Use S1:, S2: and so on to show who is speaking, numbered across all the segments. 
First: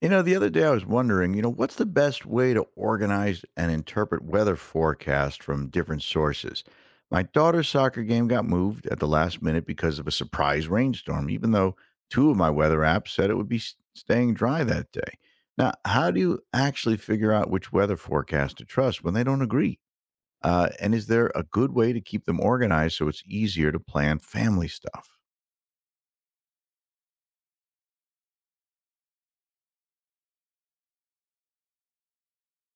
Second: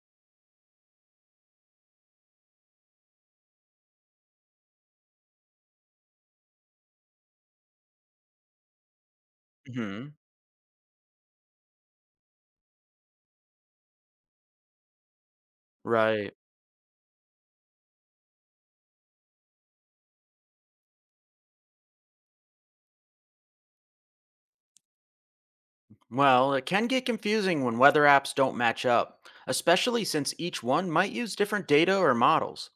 S1: The other day I was wondering, what's the best way to organize and interpret weather forecasts from different sources? My daughter's soccer game got moved at the last minute because of a
S2: Mhm.
S1: surprise rainstorm, even though two of my weather apps said it would be staying dry that day. Now, how do
S2: Right.
S1: you actually figure out which weather forecast to trust when they don't agree? And is there a good way to keep them organized so it's easier to plan family stuff?
S2: Well, it can get confusing when weather apps don't match up, especially since each one might use different data or models.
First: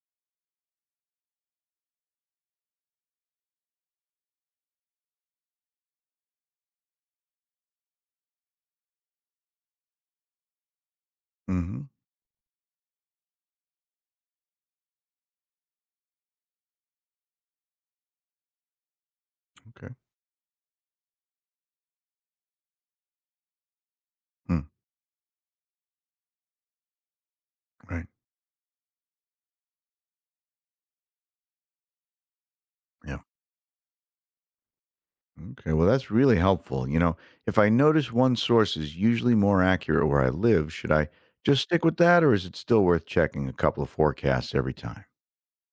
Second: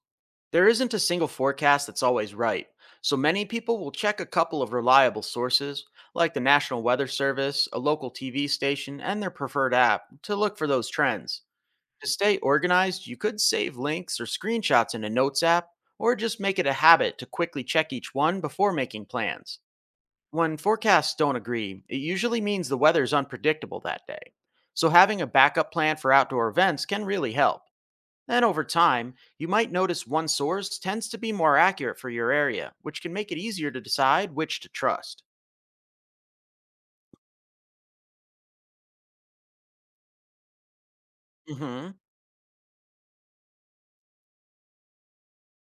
S2: There isn't a single forecast that's always right, so many people will check a couple of reliable sources, like the National Weather Service, a local TV station, and their preferred app, to look for those trends.
S1: Mhm.
S2: To stay organized, you could save links or screenshots in a Notes app, or just make it a habit to quickly check each one before making plans.
S1: Okay.
S2: When forecasts don't agree, it usually means the weather is unpredictable that day.
S1: Hmm.
S2: So, having a backup plan for outdoor events can really help.
S1: Right.
S2: And over time, you might notice one source tends to be more accurate for your area, which can
S1: Yeah.
S2: make it easier to decide which to trust.
S1: Okay. Well, that's really helpful. If I notice one source is usually more accurate where I live, should I just stick
S2: Hmm.
S1: with that or is it still worth checking a couple of forecasts every time?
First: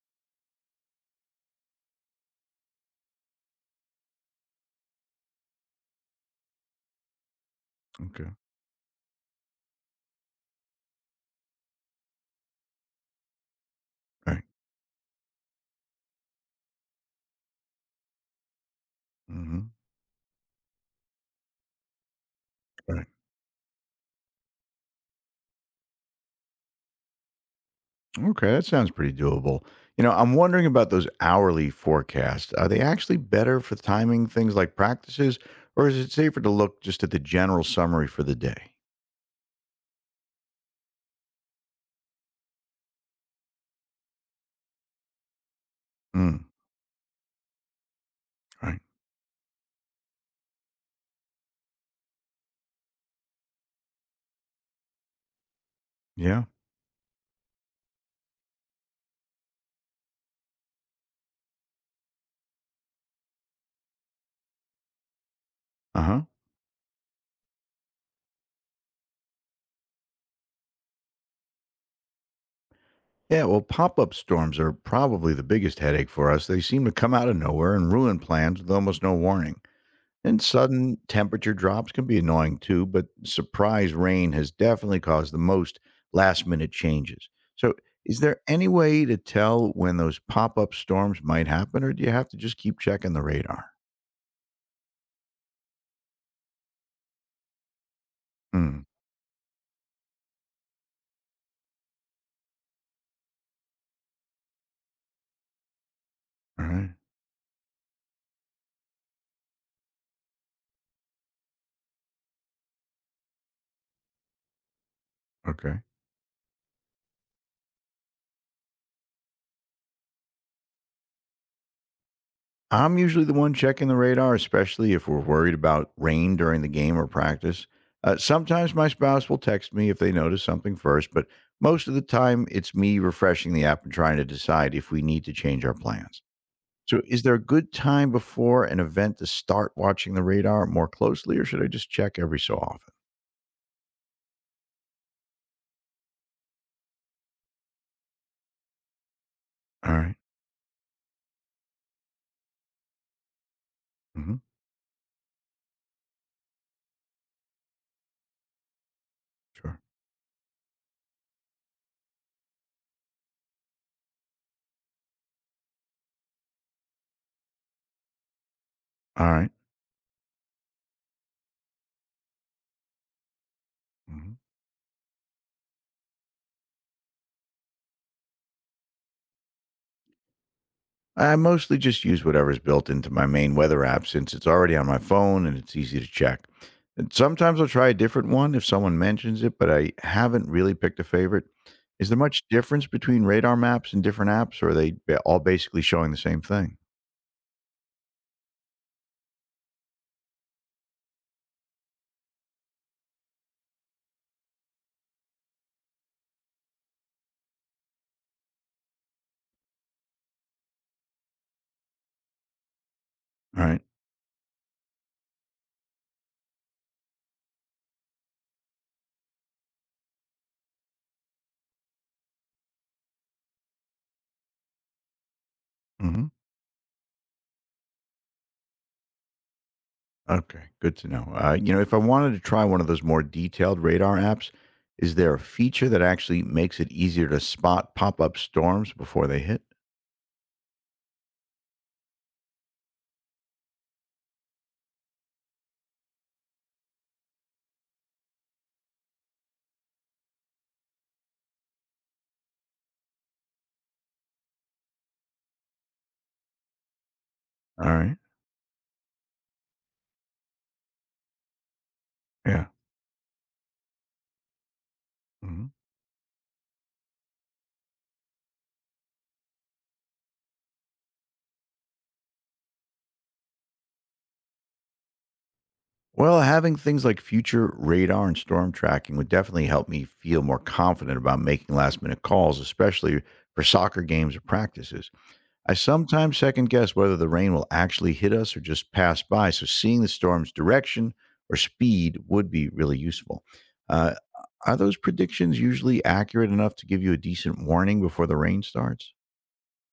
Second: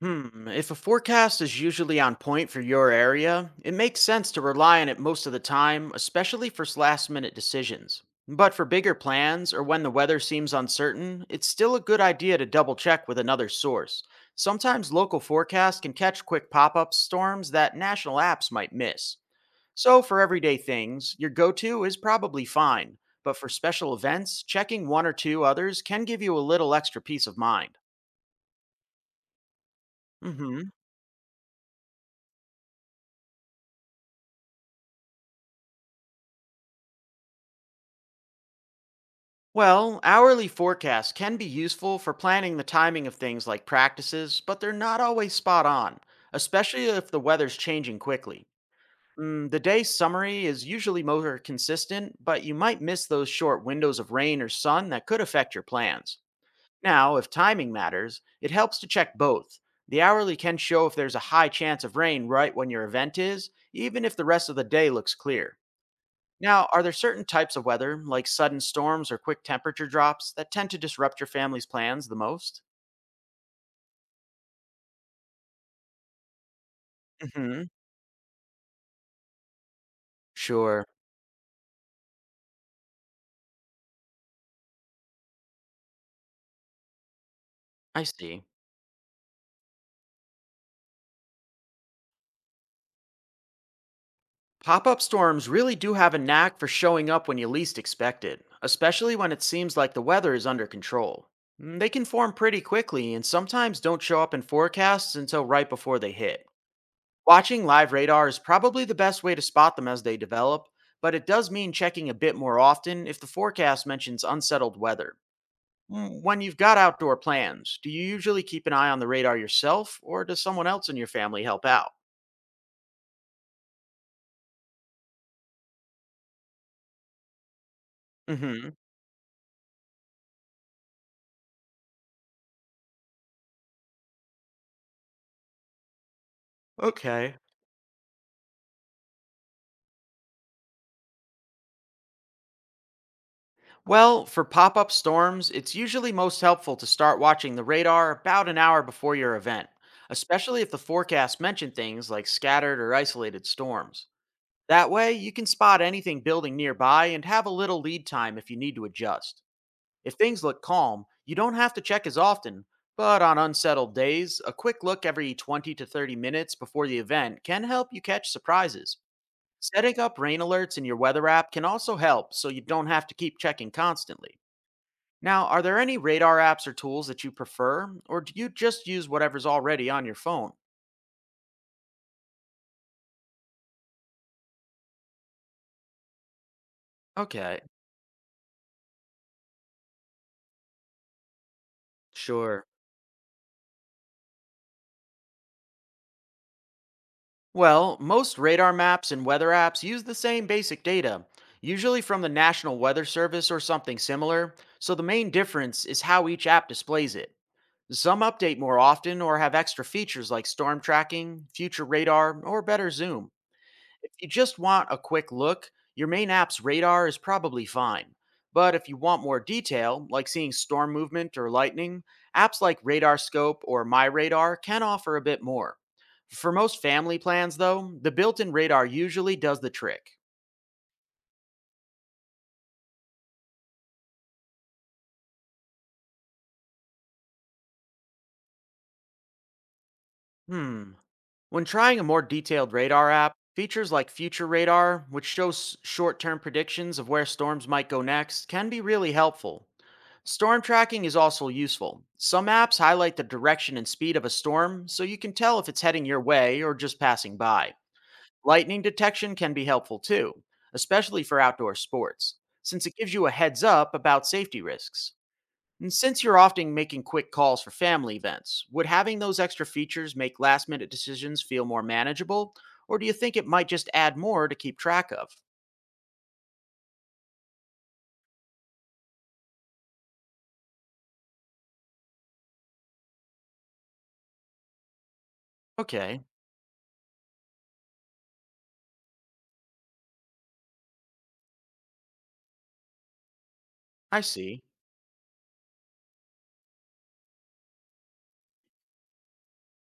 S2: If a forecast is usually on point for your area, it makes sense to rely on it most of the time, especially for last minute decisions.
S1: Okay.
S2: But for bigger plans or when the weather seems uncertain, it's still a good idea to double check with another source.
S1: Right.
S2: Sometimes local forecasts can catch quick pop up storms that national apps might miss.
S1: Mm-hmm.
S2: So for everyday things, your go to is probably fine.
S1: Right.
S2: But for special events, checking one or two others can give you a little extra peace of mind.
S1: Okay, that sounds pretty doable. I'm
S2: Mm hmm.
S1: wondering about those hourly forecasts. Are they actually better for timing things like practices, or is it safer to look just at the general summary for the day?
S2: Well, hourly forecasts can be useful for planning the timing of things like practices, but they're not always spot on,
S1: Mm,
S2: especially if the weather's changing quickly.
S1: right.
S2: The day summary is usually more consistent, but you might miss those short windows of rain or sun that could affect your plans.
S1: Yeah.
S2: Now, if timing matters, it helps to check both. The hourly can show if there's a high chance of rain right when your event is, even if the rest of the day looks clear.
S1: Uh huh.
S2: Now, are there certain types of weather, like sudden storms or quick temperature drops, that tend to disrupt your family's plans the most?
S1: Yeah. Well, pop up storms are probably the biggest headache for us. They seem to come out of
S2: Hmm.
S1: nowhere and ruin plans with almost no warning. And
S2: Sure.
S1: sudden temperature drops can be annoying too, but surprise rain has definitely caused the most last minute changes. So,
S2: I
S1: is there
S2: see.
S1: any way to tell when those pop up storms might happen, or do you have to just keep checking the radar?
S2: Pop up storms really do have a knack for showing up when you least expect it,
S1: Mm,
S2: especially when it seems like the weather is under control. They can form pretty quickly and sometimes don't show up in forecasts until right before they hit.
S1: all right.
S2: Watching live radar is probably the best way to spot them as they develop, but it does mean checking a bit more often if the forecast mentions unsettled weather.
S1: Okay.
S2: When you've got outdoor plans, do you usually keep an eye on the radar yourself or does someone else in your family help out?
S1: I'm usually the one checking the radar, especially if we're worried about rain during the game or practice. Uh,
S2: Hmm.
S1: sometimes my spouse will text me if they notice something first, but most of the time it's me refreshing the app and trying to decide if we need to change our plans. So, is there
S2: Okay.
S1: a good time before an event to start watching the radar more closely, or should I just check every so often?
S2: Well, for pop up storms, it's usually most helpful to start watching the radar about an hour before your event,
S1: All right.
S2: especially if the forecast mentioned things like scattered or isolated storms.
S1: Mm-hmm.
S2: That way, you can spot anything building nearby and have a little lead time if you need to adjust.
S1: Sure.
S2: If things look calm, you don't have to check as often, but on unsettled days, a quick look every 20 to 30 minutes before the event can help you catch surprises.
S1: All right.
S2: Setting up rain alerts in your weather app can also help so you don't have to keep checking
S1: Mhm.
S2: constantly. Now, are there any radar apps or tools that you prefer, or do you just use whatever's already on your phone?
S1: I mostly just use whatever's built into my main weather app since it's already on my phone and it's easy to check. And sometimes
S2: Okay,
S1: I'll try a different one if someone mentions it, but I haven't really picked a favorite. Is there much
S2: sure.
S1: difference between radar maps and different apps, or are they all basically showing the same thing?
S2: Well, most radar maps and weather apps use the same basic data, usually from the National Weather Service or something similar, so the main difference is how each app displays it. Some update more often or have extra features like storm tracking, future radar, or better zoom.
S1: All right.
S2: If you just want a quick look, your main app's radar is probably fine. But if you want more detail, like seeing storm movement or lightning, apps like Radar Scope or My Radar can offer a bit more.
S1: Mhm.
S2: For most family plans, though, the built in radar usually does the trick.
S1: Okay, good to know. If I wanted to try one of those more detailed radar apps, is there a feature that actually makes it easier to spot pop up storms before they hit?
S2: Hmm. When trying a more detailed radar app, features like Future Radar, which shows short term predictions of where storms might go next, can be really helpful. Storm tracking is also useful. Some apps highlight the direction and speed of a storm so you can tell if it's heading your way or just passing by.
S1: All right.
S2: Lightning detection can be helpful too, especially for outdoor sports,
S1: Yeah.
S2: since it gives you a heads up about safety risks.
S1: Hmm.
S2: And since you're often making quick calls for family events, would having those extra features make last minute decisions feel more manageable, or do you think it might just add more to keep track of?
S1: Well, having things like future radar and storm tracking would definitely help me feel more confident about making last minute calls, especially for soccer games or practices. I
S2: Okay,
S1: sometimes second guess whether the rain will actually hit us or just pass by. So seeing the storm's direction or speed would be really useful. Uh,
S2: I see.
S1: are those predictions usually accurate enough to give you a decent warning before the rain starts?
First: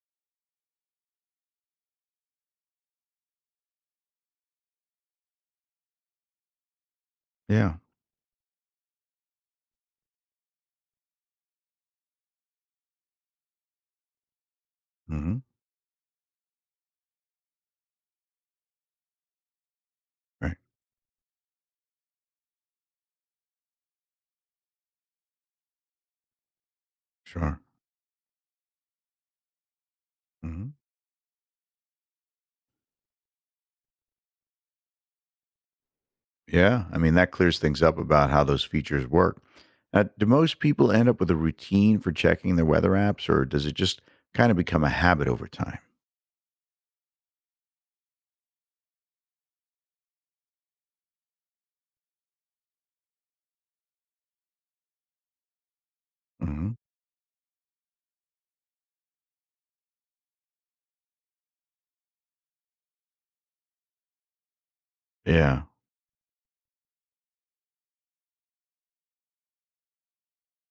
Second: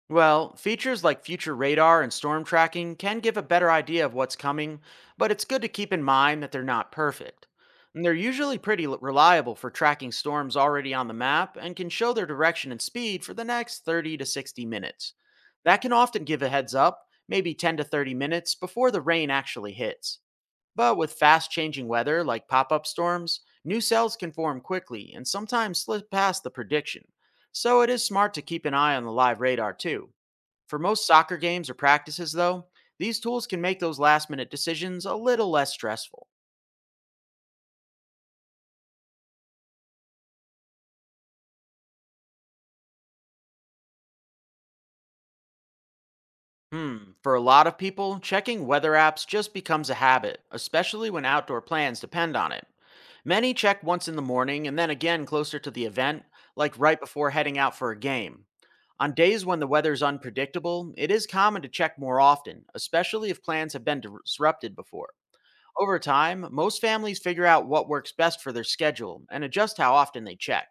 S2: Well, features like future radar and storm tracking can give a better idea of what's coming, but it's good to keep in mind that they're not perfect.
S1: Yeah.
S2: And they're usually pretty reliable for tracking storms already on the map and can show their direction and speed for the next 30 to 60 minutes.
S1: Hmm.
S2: That can often give a heads up, maybe 10 to 30 minutes before the rain actually hits.
S1: Right.
S2: But with fast changing weather like pop up storms, new cells can form quickly and sometimes slip past the prediction.
S1: Sure.
S2: So it is smart to keep an eye on the live radar too.
S1: Hmm.
S2: For most soccer games or practices, though, these tools can make those last minute decisions a little less stressful.
S1: Yeah. I mean, that clears things up about how those features work. Now, do most people end up with a routine for checking their weather apps, or does it just kind of become a habit over time?
S2: Hmm, for a lot of people, checking weather apps just becomes a habit, especially when outdoor plans depend on it. Many check once in the morning and then again closer to the event,
S1: Hmm.
S2: like right before heading out for a game. On days when the weather's unpredictable, it is common to check more often, especially if plans have been disrupted before.
S1: Yeah.
S2: Over time, most families figure out what works best for their schedule and adjust how often they check.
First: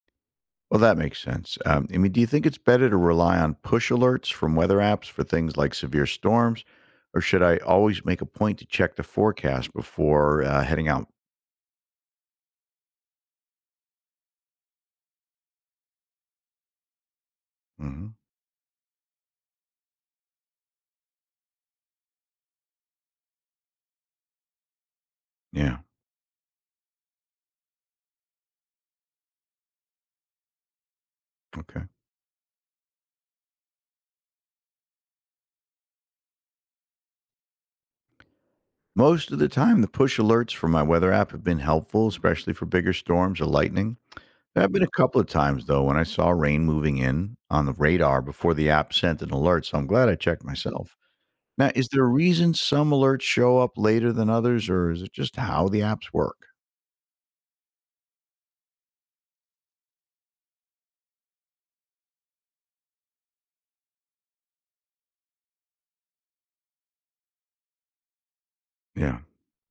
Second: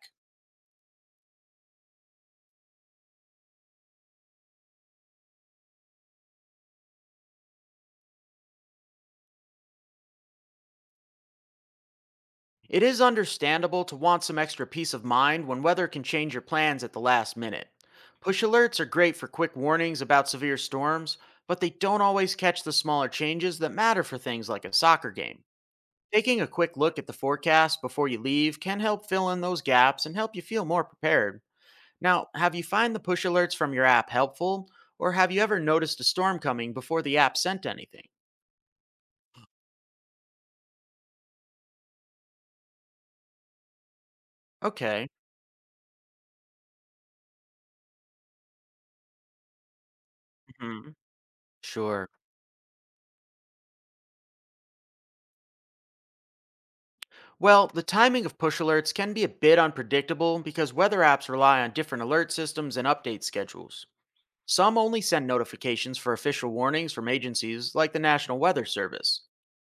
S1: Well, that makes sense. I mean, do you think it's better to rely on push alerts from weather apps for things like severe storms, or should I always make a point to check the forecast before heading out?
S2: It is understandable to want some extra peace of mind when weather can change your plans at the last minute.
S1: Hmm.
S2: Push alerts are great for quick warnings about severe storms, but they don't always catch the smaller changes that matter for things like a soccer game.
S1: Yeah.
S2: Taking a quick look at the forecast before you leave can help fill in those gaps and help you feel more prepared.
S1: Okay.
S2: Now, have you find the push alerts from your app helpful, or have you ever noticed a storm coming before the app sent anything?
S1: Most of the time, the push alerts from my weather app have been helpful, especially for bigger storms or lightning. There have been a
S2: Okay.
S1: couple of times, though, when I saw rain moving in on the radar before the app sent an alert, so I'm glad I checked
S2: Hmm.
S1: myself. Now, is there a
S2: Sure.
S1: reason some alerts show up later than others, or is it just how the apps work?
S2: Well, the timing of push alerts can be a bit unpredictable because weather apps rely on different alert systems and update schedules. Some only send notifications for official warnings from agencies like the National Weather
S1: Yeah.
S2: Service.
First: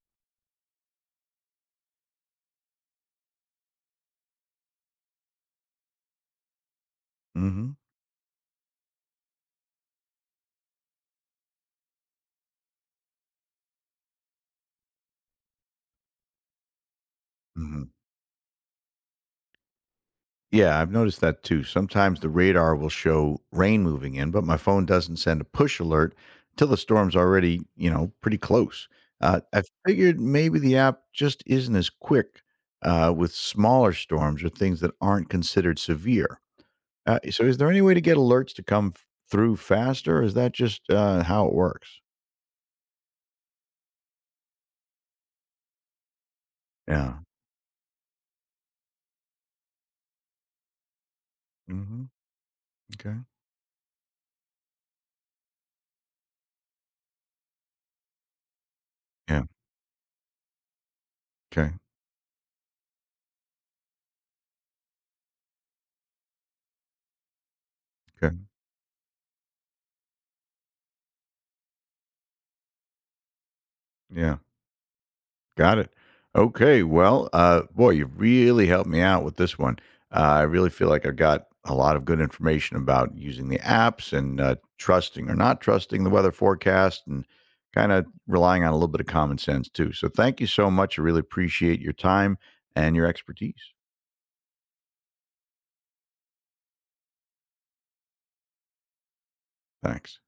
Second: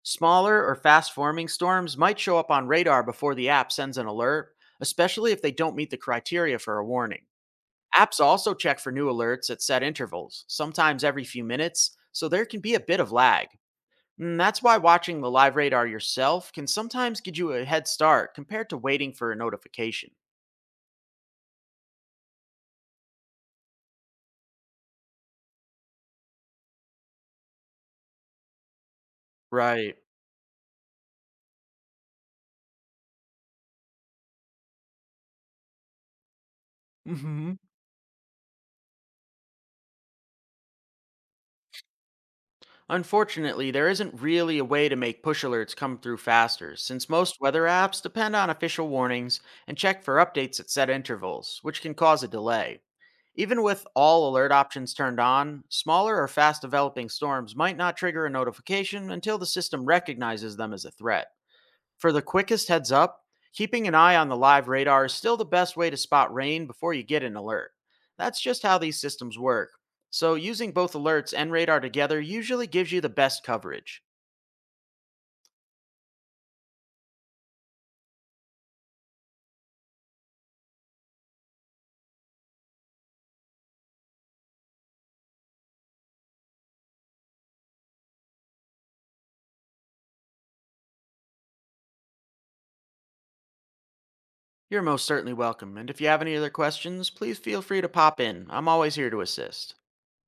S2: Smaller or fast forming storms might show up on radar before the app sends an alert, especially if they don't meet the criteria for a warning.
S1: Mhm,
S2: Apps also check for new alerts at set intervals, sometimes every few minutes, so there can be a bit of lag. And that's why watching the live radar yourself can sometimes give you a
S1: mhm.
S2: head start compared to waiting for a notification.
S1: Yeah, I've noticed that too. Sometimes the radar will show rain moving in, but my phone doesn't send a push alert till the storm's already, pretty close. I
S2: Right.
S1: figured maybe the app just isn't as quick with smaller storms or things that aren't considered severe. So,
S2: Hmm.
S1: is there any way to get alerts to come through faster? Or is that just how it works?
S2: Unfortunately, there isn't really a way to make push alerts come through faster, since
S1: Yeah.
S2: most weather apps depend on official warnings and check for updates at set intervals, which can
S1: Hmm.
S2: cause a delay.
S1: Okay.
S2: Even with all alert options turned on, smaller or fast developing storms might not trigger a notification until
S1: Yeah.
S2: the system recognizes them as a threat.
S1: Okay.
S2: For the quickest heads up, keeping an eye on the live radar is still the best way to spot rain before you get an alert.
S1: Okay.
S2: That's just how these systems work. So, using both alerts and radar together usually gives you the best coverage.
S1: Yeah. Got it. Okay. Well, boy, you really helped me out with this one. I really feel like I've got a lot of good information about using the apps and trusting or not trusting the weather forecast and kind of relying on a little bit of common sense too. So, thank you so much. I really appreciate your time and your expertise.
S2: You're most certainly welcome, and if you have any other questions, please feel free to pop in. I'm always here to assist.
S1: Thanks.